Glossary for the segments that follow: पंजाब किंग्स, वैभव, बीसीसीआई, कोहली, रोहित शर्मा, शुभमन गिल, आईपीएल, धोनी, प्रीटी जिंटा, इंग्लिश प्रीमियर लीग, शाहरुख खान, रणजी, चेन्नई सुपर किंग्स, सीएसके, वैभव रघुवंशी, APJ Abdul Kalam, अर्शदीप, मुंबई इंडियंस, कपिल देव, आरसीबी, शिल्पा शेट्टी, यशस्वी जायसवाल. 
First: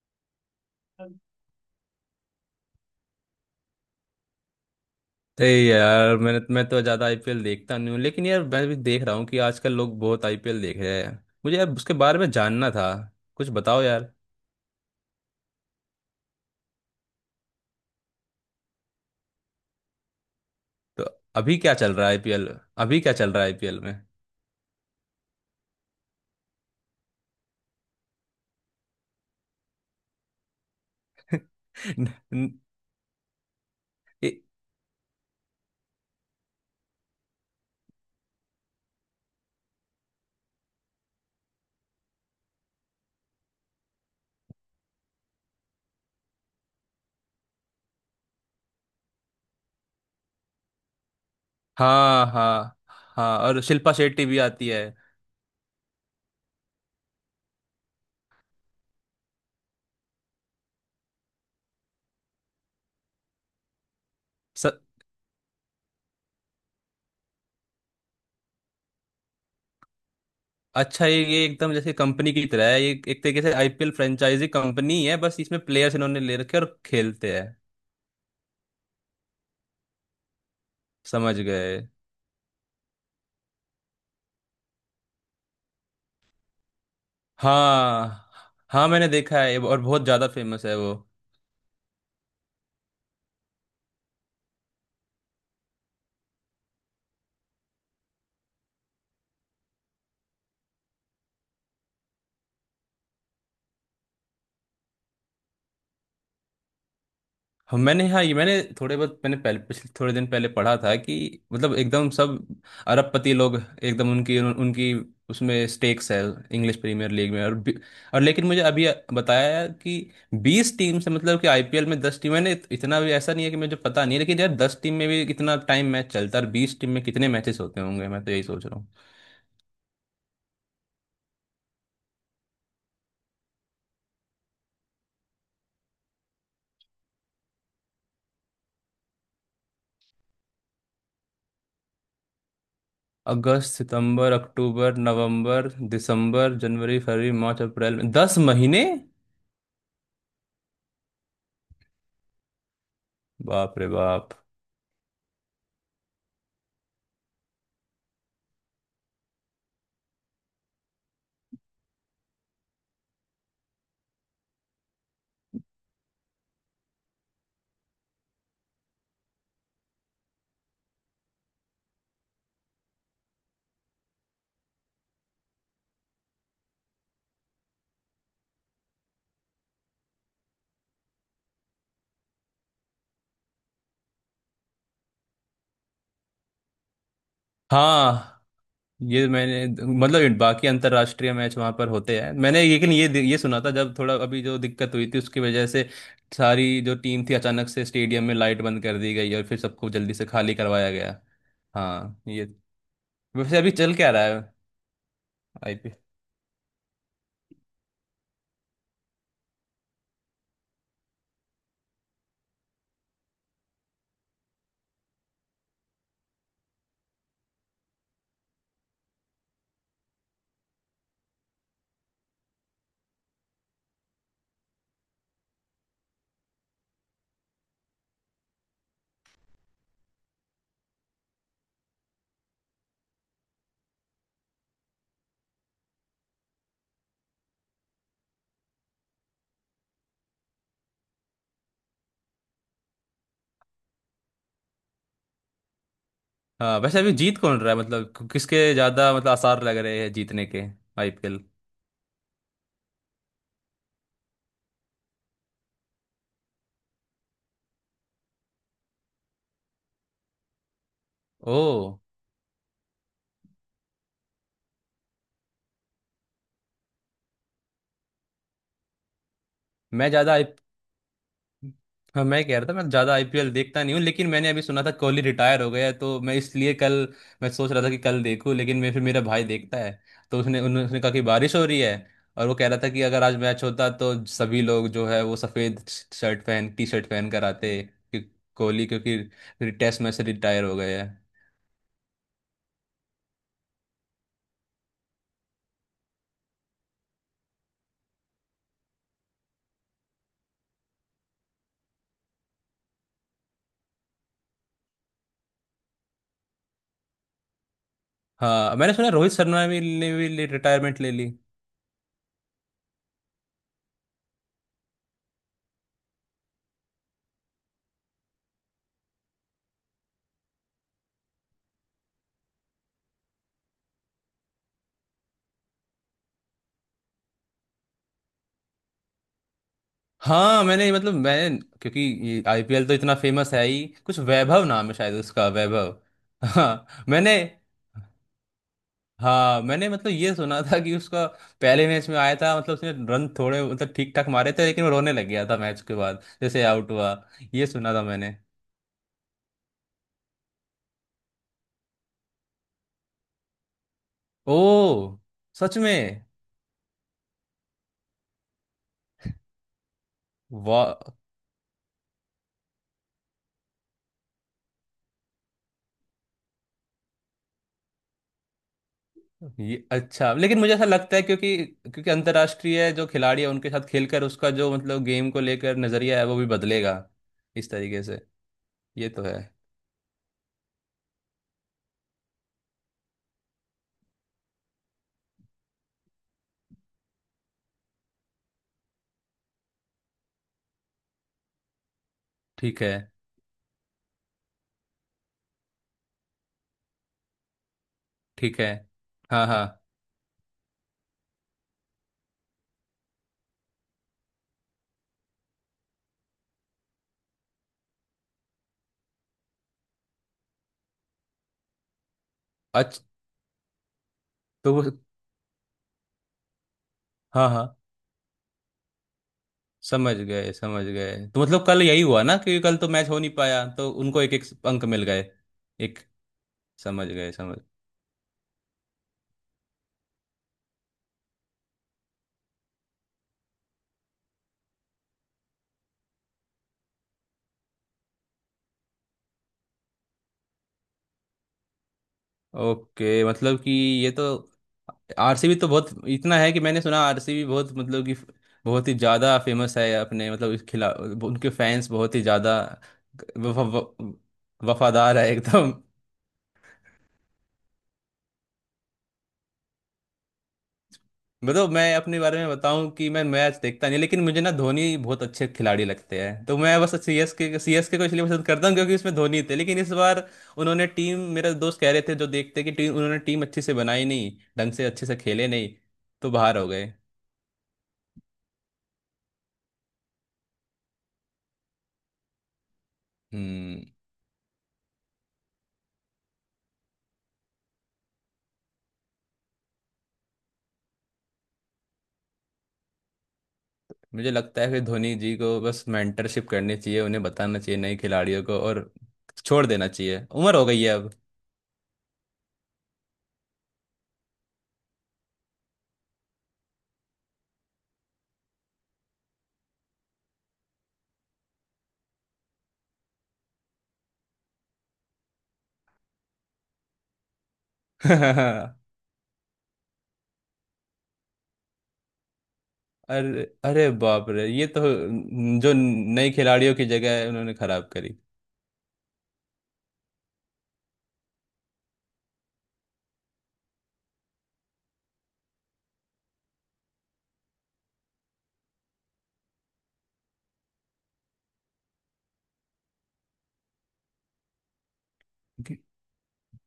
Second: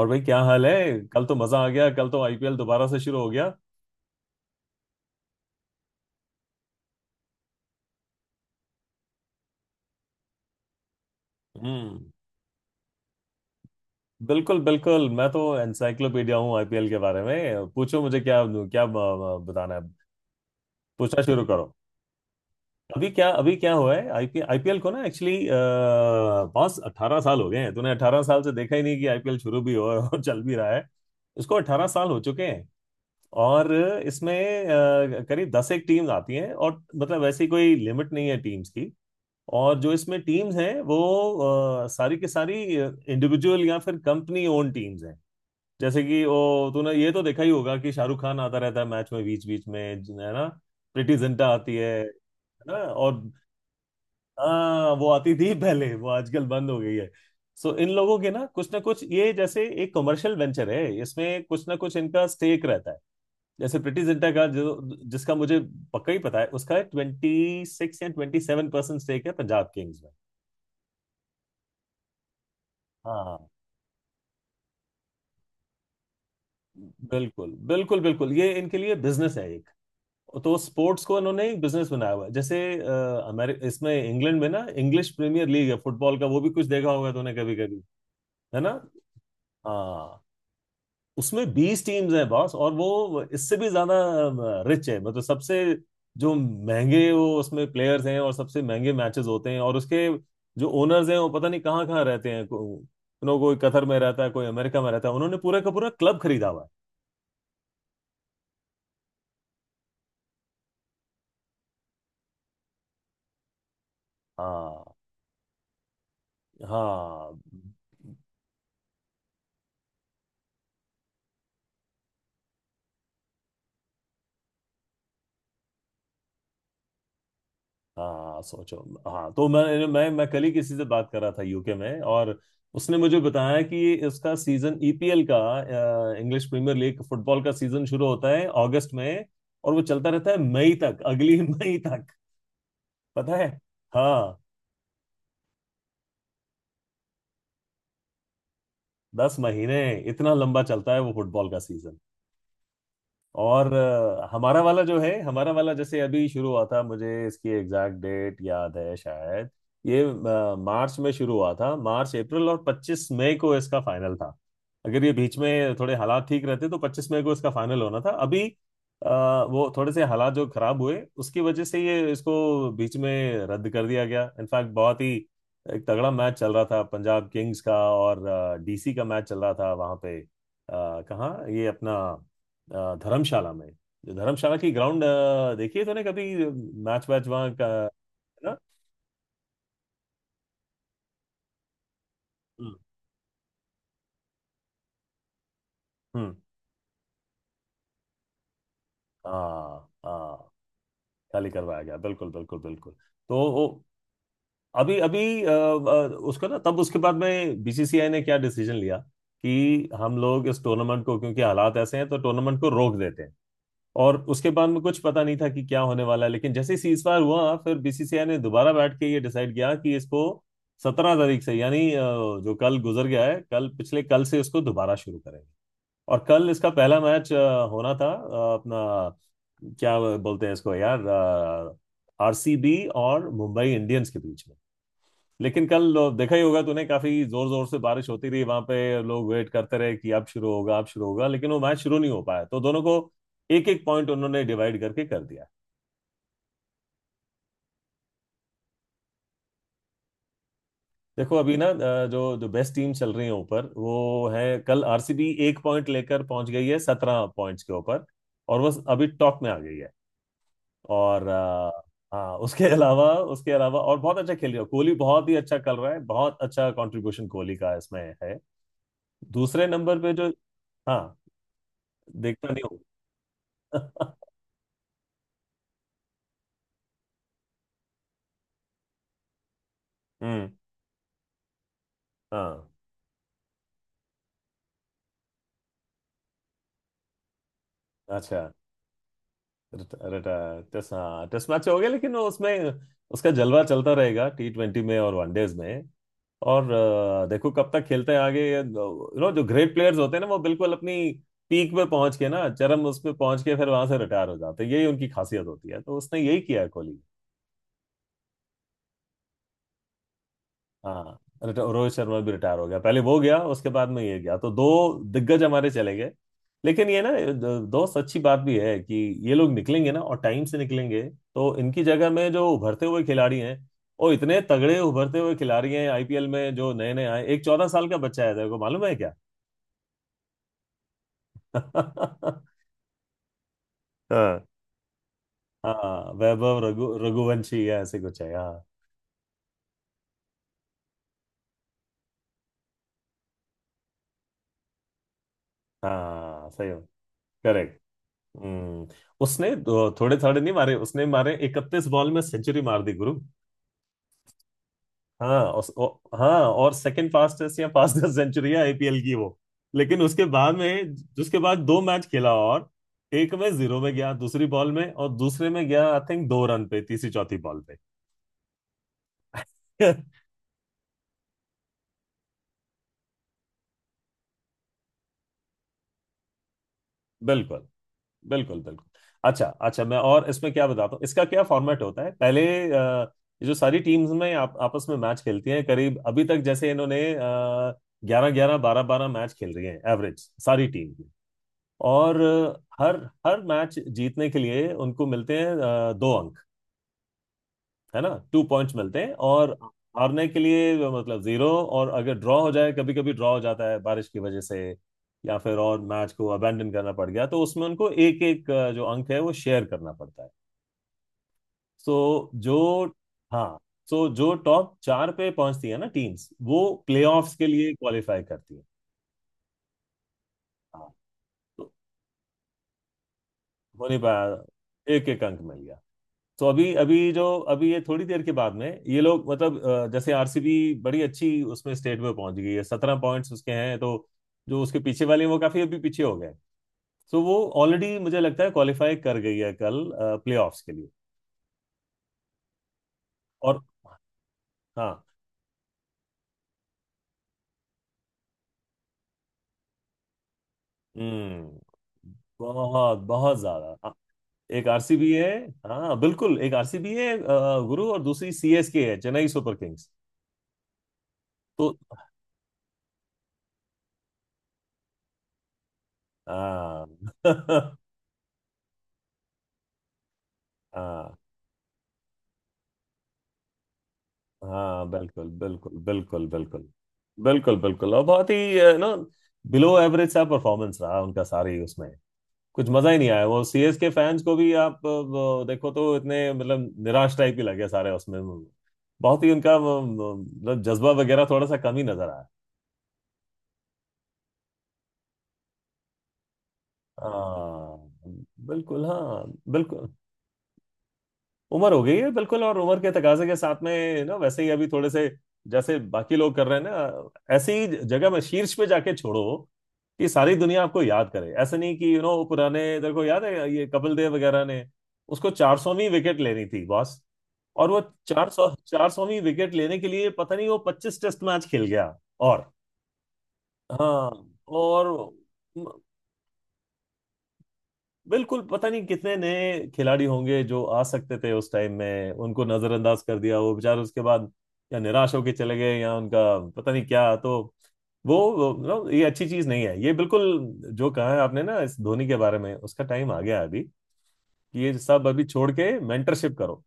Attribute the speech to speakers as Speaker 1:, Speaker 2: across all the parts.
Speaker 1: और भाई क्या हाल है। कल तो मजा आ गया। कल तो आईपीएल दोबारा से शुरू हो गया।
Speaker 2: नहीं यार मैं तो ज़्यादा आईपीएल देखता नहीं हूँ लेकिन यार मैं भी देख रहा हूँ कि आजकल लोग बहुत आईपीएल देख रहे हैं। मुझे यार उसके
Speaker 1: हम्म।
Speaker 2: बारे में जानना था। कुछ बताओ यार।
Speaker 1: बिल्कुल बिल्कुल, मैं तो एनसाइक्लोपीडिया हूँ आईपीएल के बारे में। पूछो मुझे क्या क्या बताना है।
Speaker 2: तो
Speaker 1: पूछना शुरू
Speaker 2: अभी
Speaker 1: करो।
Speaker 2: क्या चल रहा है आईपीएल अभी क्या चल रहा है
Speaker 1: अभी क्या
Speaker 2: आईपीएल में।
Speaker 1: हुआ है आईपीएल आईपीएल को ना एक्चुअली पांच 18 साल हो गए हैं। तूने 18 साल से देखा ही नहीं कि आईपीएल शुरू भी हो और चल भी रहा है। इसको अट्ठारह
Speaker 2: न,
Speaker 1: साल हो चुके
Speaker 2: न।
Speaker 1: हैं। और
Speaker 2: ए,
Speaker 1: इसमें करीब दस एक टीम्स आती हैं, और मतलब वैसी कोई लिमिट नहीं है टीम्स की। और जो इसमें टीम्स हैं वो सारी की सारी इंडिविजुअल या फिर कंपनी ओन टीम्स हैं। जैसे कि वो तूने ये तो देखा ही होगा कि शाहरुख खान आता रहता है मैच में बीच बीच में, है ना। प्रीटी जिंटा आती है
Speaker 2: हाँ
Speaker 1: ना।
Speaker 2: हाँ।
Speaker 1: और
Speaker 2: हाँ और शिल्पा शेट्टी भी आती है।
Speaker 1: हाँ, वो आती थी पहले, वो आजकल बंद हो गई है। सो इन लोगों के ना कुछ ना कुछ, ये जैसे एक कमर्शियल वेंचर है, इसमें कुछ ना कुछ इनका स्टेक रहता है। जैसे प्रीटी जिंटा का
Speaker 2: स,
Speaker 1: जो जिसका मुझे पक्का ही पता है, उसका 26 या 27% स्टेक है पंजाब किंग्स में।
Speaker 2: अच्छा, ये एकदम जैसे कंपनी की तरह है, ये
Speaker 1: हाँ
Speaker 2: एक तरीके
Speaker 1: हाँ।
Speaker 2: से आईपीएल फ्रेंचाइजी कंपनी है, बस इसमें प्लेयर्स इन्होंने ले रखे हैं और खेलते हैं।
Speaker 1: बिल्कुल बिल्कुल बिल्कुल, ये इनके लिए बिजनेस है एक। तो स्पोर्ट्स को
Speaker 2: समझ
Speaker 1: इन्होंने एक
Speaker 2: गए।
Speaker 1: बिजनेस बनाया हुआ है। जैसे अमेर इसमें इंग्लैंड में ना इंग्लिश प्रीमियर लीग है फुटबॉल का, वो भी कुछ देखा होगा तूने कभी कभी,
Speaker 2: हाँ
Speaker 1: है ना।
Speaker 2: हाँ, मैंने देखा है और बहुत
Speaker 1: हाँ।
Speaker 2: ज़्यादा फेमस है वो।
Speaker 1: उसमें 20 टीम्स हैं बॉस, और वो इससे भी ज्यादा रिच है। मतलब सबसे जो महंगे वो उसमें प्लेयर्स हैं और सबसे महंगे मैचेस होते हैं। और उसके जो ओनर्स हैं वो पता नहीं कहाँ कहाँ रहते हैं, नो कोई कतर में रहता है, कोई अमेरिका में रहता है, उन्होंने पूरा का पूरा क्लब खरीदा हुआ है।
Speaker 2: हम मैंने हाँ, ये मैंने थोड़े बहुत मैंने पहले पिछले थोड़े दिन पहले पढ़ा था कि मतलब एकदम सब अरबपति लोग एकदम उनकी उनकी
Speaker 1: हाँ
Speaker 2: उसमें स्टेक्स है इंग्लिश प्रीमियर लीग
Speaker 1: हाँ।
Speaker 2: में, और और लेकिन मुझे अभी बताया कि 20 टीम से, मतलब कि आईपीएल में 10 टीम, मैंने इतना भी ऐसा नहीं है कि मुझे पता नहीं है, लेकिन यार 10 टीम में भी कितना टाइम मैच चलता है और 20 टीम में कितने मैचेस होते होंगे, मैं तो
Speaker 1: हाँ
Speaker 2: यही सोच
Speaker 1: सोचो।
Speaker 2: रहा।
Speaker 1: हाँ, तो मैं कल ही किसी से बात कर रहा था यूके में, और उसने मुझे बताया कि इसका सीजन, ईपीएल का इंग्लिश प्रीमियर लीग फुटबॉल का सीजन शुरू होता है अगस्त में, और वो चलता रहता है मई तक, अगली मई तक, पता है।
Speaker 2: अगस्त, सितंबर,
Speaker 1: हाँ।
Speaker 2: अक्टूबर, नवंबर, दिसंबर, जनवरी, फरवरी, मार्च, अप्रैल, में 10 महीने।
Speaker 1: 10 महीने इतना लंबा चलता है वो फुटबॉल का सीजन। और
Speaker 2: बाप रे बाप।
Speaker 1: हमारा वाला जो है, हमारा वाला जैसे अभी शुरू हुआ था, मुझे इसकी एग्जैक्ट डेट याद है शायद। ये मार्च में शुरू हुआ था, मार्च अप्रैल, और 25 मई को इसका फाइनल था। अगर ये बीच में थोड़े हालात ठीक रहते तो 25 मई को इसका फाइनल होना था अभी। अ, वो थोड़े से हालात जो खराब हुए उसकी वजह से ये इसको बीच में रद्द कर दिया गया। इनफैक्ट बहुत ही एक तगड़ा मैच चल रहा था, पंजाब किंग्स का और डीसी का मैच चल रहा था वहां पे, कहाँ ये अपना धर्मशाला में, धर्मशाला की ग्राउंड। देखिए तूने कभी मैच वैच वहाँ का है
Speaker 2: हाँ
Speaker 1: ना।
Speaker 2: ये मैंने, मतलब बाकी अंतर्राष्ट्रीय मैच वहां पर होते हैं मैंने,
Speaker 1: हम्म,
Speaker 2: लेकिन ये सुना था जब थोड़ा अभी जो दिक्कत हुई थी उसकी वजह से
Speaker 1: हम्म,
Speaker 2: सारी जो टीम थी अचानक से स्टेडियम में लाइट बंद कर दी गई और फिर
Speaker 1: हाँ
Speaker 2: सबको जल्दी से
Speaker 1: हाँ,
Speaker 2: खाली करवाया गया।
Speaker 1: खाली करवाया गया
Speaker 2: हाँ
Speaker 1: बिल्कुल
Speaker 2: ये,
Speaker 1: बिल्कुल बिल्कुल। तो
Speaker 2: वैसे
Speaker 1: वो
Speaker 2: अभी चल क्या रहा है
Speaker 1: अभी अभी
Speaker 2: आईपीएल।
Speaker 1: उसको ना, तब उसके बाद में बीसीसीआई ने क्या डिसीजन लिया कि हम लोग इस टूर्नामेंट को, क्योंकि हालात ऐसे हैं तो टूर्नामेंट को रोक देते हैं। और उसके बाद में कुछ पता नहीं था कि क्या होने वाला है, लेकिन जैसे ही सीजफायर हुआ फिर बीसीसीआई ने दोबारा बैठ के ये डिसाइड किया कि इसको 17 तारीख से, यानी जो कल गुजर गया है, कल पिछले कल से इसको दोबारा शुरू करेंगे। और कल इसका पहला मैच होना था, अपना क्या बोलते हैं इसको यार, आरसीबी और मुंबई इंडियंस के बीच में। लेकिन कल देखा ही होगा तूने, काफी जोर जोर से बारिश होती रही वहां पे। लोग वेट करते रहे कि अब शुरू होगा अब शुरू होगा, लेकिन वो मैच शुरू नहीं हो पाया, तो दोनों को एक एक पॉइंट उन्होंने डिवाइड करके कर दिया।
Speaker 2: हाँ वैसे अभी जीत कौन रहा है, मतलब किसके ज्यादा मतलब आसार लग रहे हैं जीतने के,
Speaker 1: देखो
Speaker 2: आईपीएल।
Speaker 1: अभी ना, जो जो बेस्ट टीम चल रही है ऊपर वो है कल आरसीबी, एक पॉइंट लेकर पहुंच गई है 17 पॉइंट्स के ऊपर, और वो अभी टॉप में आ गई है। और
Speaker 2: ओ।
Speaker 1: हाँ, उसके अलावा, उसके अलावा और बहुत अच्छा खेल रही है, कोहली बहुत ही अच्छा कर रहा है, बहुत अच्छा कंट्रीब्यूशन कोहली का इसमें है। दूसरे नंबर
Speaker 2: मैं
Speaker 1: पे जो,
Speaker 2: ज्यादा आई
Speaker 1: हाँ,
Speaker 2: हाँ, मैं
Speaker 1: देखता
Speaker 2: कह
Speaker 1: नहीं
Speaker 2: रहा था मैं ज्यादा आईपीएल देखता नहीं हूँ,
Speaker 1: हूँ।
Speaker 2: लेकिन मैंने अभी सुना था कोहली रिटायर हो गया है, तो मैं इसलिए कल मैं सोच रहा था कि कल देखूँ, लेकिन मैं फिर, मेरा भाई देखता है, तो
Speaker 1: हम्म।
Speaker 2: उसने कहा कि बारिश हो रही है। और वो कह
Speaker 1: हाँ
Speaker 2: रहा था कि अगर आज मैच होता तो सभी लोग जो है वो सफेद शर्ट पहन, टी शर्ट पहन कर आते कि
Speaker 1: अच्छा।
Speaker 2: कोहली क्योंकि फिर टेस्ट मैच
Speaker 1: रिटायर
Speaker 2: से रिटायर हो
Speaker 1: टेस्ट,
Speaker 2: गए हैं।
Speaker 1: हाँ, टेस्ट मैच हो गया, लेकिन वो उसमें उसका जलवा चलता रहेगा टी ट्वेंटी में और वनडेज में। और देखो कब तक खेलते हैं आगे। यू नो, जो ग्रेट प्लेयर्स होते हैं ना, वो बिल्कुल अपनी पीक पे पहुंच के ना, चरम उस पे पहुंच के फिर वहां से रिटायर हो जाते हैं। यही उनकी खासियत होती है, तो उसने यही किया है कोहली।
Speaker 2: हाँ मैंने सुना, रोहित शर्मा ने भी रिटायरमेंट ले
Speaker 1: हाँ।
Speaker 2: ली।
Speaker 1: रोहित शर्मा भी रिटायर हो गया, पहले वो गया उसके बाद में ये गया, तो दो दिग्गज हमारे चले गए। लेकिन ये ना, दोस्त, अच्छी बात भी है कि ये लोग निकलेंगे ना, और टाइम से निकलेंगे। तो इनकी जगह में जो उभरते हुए खिलाड़ी हैं, और इतने तगड़े उभरते हुए खिलाड़ी हैं आईपीएल में जो नए नए आए। एक 14 साल का बच्चा है, तेरे को मालूम है क्या।
Speaker 2: हाँ मैंने, मतलब मैं क्योंकि ये आईपीएल तो इतना फेमस है ही, कुछ
Speaker 1: हाँ।
Speaker 2: वैभव नाम है शायद उसका, वैभव।
Speaker 1: हाँ वैभव, रघु
Speaker 2: हाँ मैंने
Speaker 1: रघुवंशी या ऐसे कुछ है, हाँ।
Speaker 2: हाँ मैंने मतलब ये सुना था कि उसका पहले मैच में आया था मतलब उसने रन थोड़े मतलब ठीक ठाक मारे थे लेकिन वो रोने लग गया था मैच के बाद
Speaker 1: हाँ
Speaker 2: जैसे
Speaker 1: सही हो,
Speaker 2: आउट हुआ। ये
Speaker 1: करेक्ट।
Speaker 2: सुना था मैंने।
Speaker 1: हम्म। उसने थोड़े थोड़े नहीं मारे, उसने मारे 31 बॉल में सेंचुरी मार दी गुरु।
Speaker 2: ओ,
Speaker 1: हाँ उस,
Speaker 2: सच
Speaker 1: ओ,
Speaker 2: में।
Speaker 1: हाँ, और सेकंड फास्टेस्ट या फास्टेस्ट सेंचुरी है आईपीएल की वो। लेकिन उसके बाद
Speaker 2: वाह।
Speaker 1: में, उसके बाद 2 मैच खेला, और एक में जीरो में गया दूसरी बॉल में, और दूसरे में गया आई थिंक 2 रन पे, तीसरी चौथी बॉल पे।
Speaker 2: ये अच्छा, लेकिन मुझे ऐसा लगता है क्योंकि क्योंकि अंतर्राष्ट्रीय जो खिलाड़ी है उनके साथ खेलकर उसका जो मतलब गेम को लेकर नजरिया है वो भी बदलेगा,
Speaker 1: बिल्कुल
Speaker 2: इस तरीके से।
Speaker 1: बिल्कुल बिल्कुल।
Speaker 2: ये तो है।
Speaker 1: अच्छा अच्छा, मैं और इसमें क्या बताता हूँ, इसका क्या फॉर्मेट होता है पहले। अ, ये जो सारी टीम्स में आप आपस में मैच खेलती हैं, करीब अभी तक जैसे इन्होंने ग्यारह ग्यारह बारह बारह मैच खेल रही हैं एवरेज सारी टीम की। और
Speaker 2: ठीक
Speaker 1: अ,
Speaker 2: है,
Speaker 1: हर हर मैच जीतने के लिए उनको मिलते हैं 2 अंक, है ना, टू
Speaker 2: ठीक है।
Speaker 1: पॉइंट्स मिलते हैं।
Speaker 2: हाँ
Speaker 1: और
Speaker 2: हाँ,
Speaker 1: हारने के लिए मतलब जीरो। और अगर ड्रॉ हो जाए, कभी कभी ड्रॉ हो जाता है बारिश की वजह से, या फिर और मैच को अबेंडन करना पड़ गया, तो उसमें उनको एक एक जो अंक है वो शेयर करना पड़ता है। सो जो,
Speaker 2: अच्छा।
Speaker 1: हाँ, सो जो
Speaker 2: तो
Speaker 1: टॉप
Speaker 2: वो।
Speaker 1: चार पे पहुंचती है ना टीम्स, वो प्लेऑफ्स के
Speaker 2: हाँ हाँ,
Speaker 1: लिए क्वालिफाई करती है।
Speaker 2: समझ गए समझ
Speaker 1: हाँ।
Speaker 2: गए, तो मतलब
Speaker 1: तो
Speaker 2: कल यही हुआ ना कि कल तो मैच हो नहीं पाया तो
Speaker 1: होने
Speaker 2: उनको एक
Speaker 1: पाया,
Speaker 2: एक अंक मिल
Speaker 1: एक एक
Speaker 2: गए।
Speaker 1: अंक मिल गया।
Speaker 2: एक।
Speaker 1: तो अभी
Speaker 2: समझ
Speaker 1: अभी जो
Speaker 2: गए, समझ।
Speaker 1: अभी ये थोड़ी देर के बाद में ये लोग मतलब, जैसे आरसीबी बड़ी अच्छी उसमें स्टेट में पहुंच गई है, सत्रह पॉइंट्स उसके हैं, तो जो उसके पीछे वाले हैं, वो काफी अभी पीछे हो गए, तो वो ऑलरेडी मुझे लगता है क्वालिफाई कर गई है कल प्लेऑफ्स के लिए।
Speaker 2: ओके, मतलब
Speaker 1: और
Speaker 2: कि ये तो
Speaker 1: हाँ
Speaker 2: आरसीबी तो बहुत, इतना है कि मैंने सुना आरसीबी बहुत मतलब कि बहुत ही ज़्यादा फेमस है, अपने मतलब इस खिला, उनके
Speaker 1: हम्म,
Speaker 2: फैंस बहुत ही ज़्यादा
Speaker 1: बहुत बहुत ज्यादा एक आरसीबी
Speaker 2: वफादार है
Speaker 1: है।
Speaker 2: एकदम।
Speaker 1: हाँ बिल्कुल, एक आरसीबी है गुरु, और दूसरी सीएसके है, चेन्नई सुपर किंग्स।
Speaker 2: मतलब
Speaker 1: तो
Speaker 2: मैं अपने बारे में बताऊं, कि मैं मैच देखता नहीं, लेकिन मुझे ना धोनी बहुत अच्छे खिलाड़ी लगते हैं, तो मैं बस सीएसके
Speaker 1: हाँ।
Speaker 2: सीएसके को इसलिए पसंद करता हूं क्योंकि उसमें धोनी थे, लेकिन इस बार उन्होंने टीम, मेरे दोस्त कह रहे थे जो देखते कि टीम, उन्होंने टीम अच्छी से बनाई नहीं, ढंग से
Speaker 1: हाँ
Speaker 2: अच्छे से
Speaker 1: बिल्कुल
Speaker 2: खेले
Speaker 1: बिल्कुल
Speaker 2: नहीं,
Speaker 1: बिल्कुल
Speaker 2: तो बाहर
Speaker 1: बिल्कुल
Speaker 2: हो गए।
Speaker 1: बिल्कुल बिल्कुल, और बहुत ही ना, बिलो एवरेज सा परफॉर्मेंस रहा उनका सारी उसमें। कुछ मजा ही नहीं आया, वो सीएस
Speaker 2: हम्म।
Speaker 1: के फैंस को भी आप देखो तो इतने मतलब निराश टाइप ही लगे सारे उसमें, बहुत ही उनका मतलब जज्बा वगैरह थोड़ा सा कम ही नजर आया।
Speaker 2: मुझे लगता है कि धोनी जी को बस मेंटरशिप करनी चाहिए, उन्हें बताना चाहिए
Speaker 1: हाँ
Speaker 2: नए खिलाड़ियों को,
Speaker 1: बिल्कुल,
Speaker 2: और
Speaker 1: हाँ
Speaker 2: छोड़ देना
Speaker 1: बिल्कुल।
Speaker 2: चाहिए, उम्र हो गई है अब।
Speaker 1: उम्र हो गई है बिल्कुल, और उम्र के तकाजे के साथ में ना वैसे ही अभी थोड़े से, जैसे बाकी लोग कर रहे हैं ना, ऐसी ही जगह में शीर्ष पे जाके छोड़ो कि सारी दुनिया आपको याद करे। ऐसे नहीं कि यू नो, पुराने तेरे को याद है, ये कपिल देव वगैरह ने उसको 400वीं विकेट लेनी थी बॉस, और वो चार सौवीं विकेट लेने के लिए पता नहीं वो 25 टेस्ट मैच खेल गया। और,
Speaker 2: अरे अरे
Speaker 1: हाँ,
Speaker 2: बाप रे, ये तो
Speaker 1: और
Speaker 2: जो नई खिलाड़ियों की जगह है उन्होंने खराब करी।
Speaker 1: बिल्कुल, पता नहीं कितने नए खिलाड़ी होंगे जो आ सकते थे उस टाइम में, उनको नजरअंदाज कर दिया, वो बेचारे उसके बाद या निराश होके चले गए या उनका पता नहीं क्या, तो नो, ये अच्छी चीज नहीं है ये बिल्कुल। जो कहा है आपने ना इस धोनी के बारे में, उसका टाइम आ गया है अभी कि ये सब अभी छोड़
Speaker 2: Okay।
Speaker 1: के मेंटरशिप करो।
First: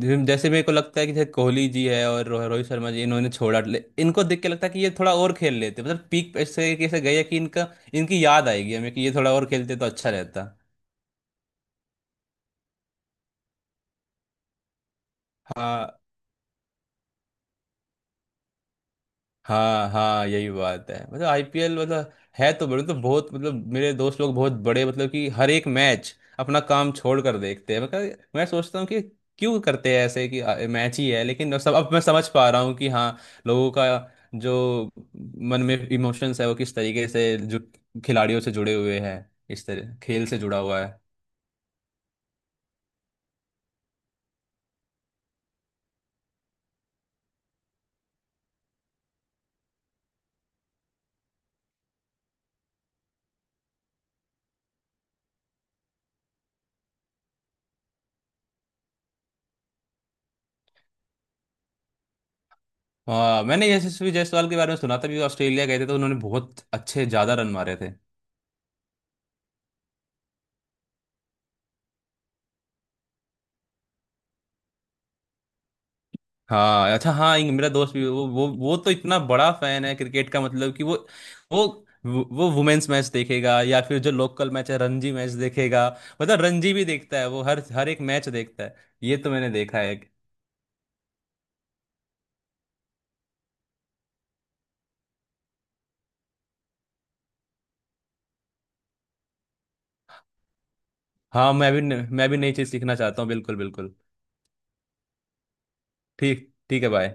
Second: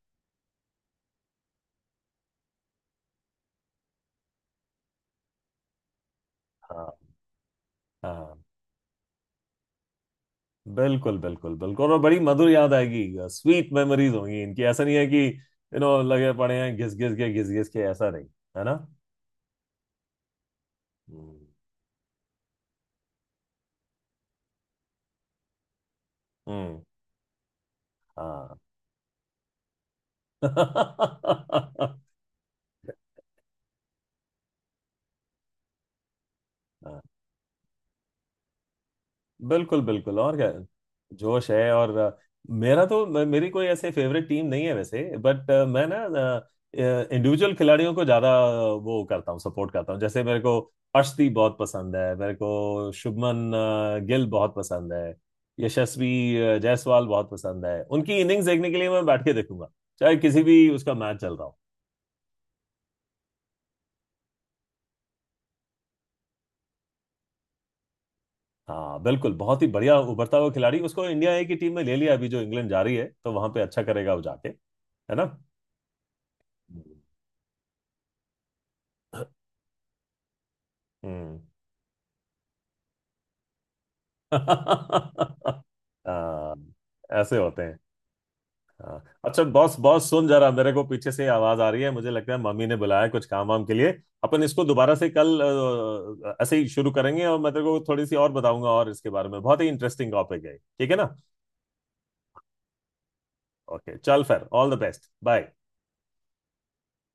Speaker 2: जैसे जैसे मेरे को लगता है कि जैसे कोहली जी है और रोहित शर्मा जी, इन्होंने छोड़ा, इनको देख के लगता है कि ये थोड़ा और खेल लेते, मतलब पीक ऐसे कैसे
Speaker 1: हाँ
Speaker 2: गए कि इनका इनकी
Speaker 1: हाँ
Speaker 2: याद आएगी हमें, कि ये थोड़ा और खेलते तो अच्छा रहता।
Speaker 1: बिल्कुल बिल्कुल बिल्कुल, और बड़ी मधुर याद आएगी, स्वीट मेमोरीज होंगी इनकी। ऐसा नहीं है कि यू नो
Speaker 2: हाँ
Speaker 1: लगे पड़े हैं घिस घिस के, घिस घिस के, ऐसा नहीं, है ना।
Speaker 2: हाँ हाँ, यही बात है, मतलब
Speaker 1: हम्म
Speaker 2: आईपीएल मतलब है तो बड़े, तो बहुत मतलब मेरे दोस्त लोग बहुत बड़े, मतलब कि हर एक मैच अपना
Speaker 1: हम्म,
Speaker 2: काम छोड़ कर देखते हैं, मतलब मैं
Speaker 1: हाँ
Speaker 2: सोचता हूँ कि क्यों करते हैं ऐसे, कि मैच ही है, लेकिन सब अब मैं समझ पा रहा हूँ कि हाँ, लोगों का जो मन में इमोशंस है वो किस तरीके से जो खिलाड़ियों से जुड़े हुए हैं, इस
Speaker 1: बिल्कुल
Speaker 2: तरह
Speaker 1: बिल्कुल।
Speaker 2: खेल
Speaker 1: और
Speaker 2: से
Speaker 1: क्या
Speaker 2: जुड़ा हुआ है।
Speaker 1: जोश है, और मेरा तो मेरी कोई ऐसे फेवरेट टीम नहीं है वैसे, बट मैं ना इंडिविजुअल खिलाड़ियों को ज्यादा वो करता हूँ, सपोर्ट करता हूँ। जैसे मेरे को अर्शदीप बहुत पसंद है, मेरे को शुभमन गिल बहुत पसंद है, यशस्वी जायसवाल बहुत पसंद है, उनकी इनिंग्स देखने के लिए मैं बैठ के देखूंगा चाहे किसी भी उसका मैच चल रहा हो।
Speaker 2: हाँ मैंने यशस्वी जायसवाल के बारे में सुना था कि वो ऑस्ट्रेलिया गए थे तो उन्होंने बहुत अच्छे, ज़्यादा रन मारे थे।
Speaker 1: हाँ बिल्कुल, बहुत ही बढ़िया उभरता हुआ खिलाड़ी, उसको इंडिया ए की टीम में ले लिया अभी जो इंग्लैंड जा रही है, तो वहां पे अच्छा करेगा वो जाके, है ना।
Speaker 2: हाँ अच्छा, हाँ, मेरा दोस्त भी, वो तो इतना बड़ा फैन है क्रिकेट का, मतलब कि
Speaker 1: हम्म।
Speaker 2: वो वो वुमेन्स मैच देखेगा या फिर जो लोकल मैच है, रणजी मैच देखेगा। मतलब
Speaker 1: हाँ,
Speaker 2: रणजी भी देखता है,
Speaker 1: ऐसे
Speaker 2: वो
Speaker 1: होते
Speaker 2: हर
Speaker 1: हैं।
Speaker 2: हर एक मैच देखता है।
Speaker 1: हाँ
Speaker 2: ये तो
Speaker 1: अच्छा,
Speaker 2: मैंने
Speaker 1: बॉस
Speaker 2: देखा है।
Speaker 1: बॉस सुन जरा, मेरे को पीछे से आवाज आ रही है, मुझे लगता है मम्मी ने बुलाया है कुछ काम वाम के लिए। अपन इसको दोबारा से कल ऐसे ही शुरू करेंगे, और मैं तेरे को थोड़ी सी और बताऊंगा, और इसके बारे में बहुत ही इंटरेस्टिंग टॉपिक है, ठीक है ना।
Speaker 2: हाँ मैं भी मैं भी नई चीज़ सीखना चाहता हूँ, बिल्कुल बिल्कुल।
Speaker 1: ओके चल, फिर ऑल द बेस्ट, बाय।
Speaker 2: ठीक, ठीक है भाई।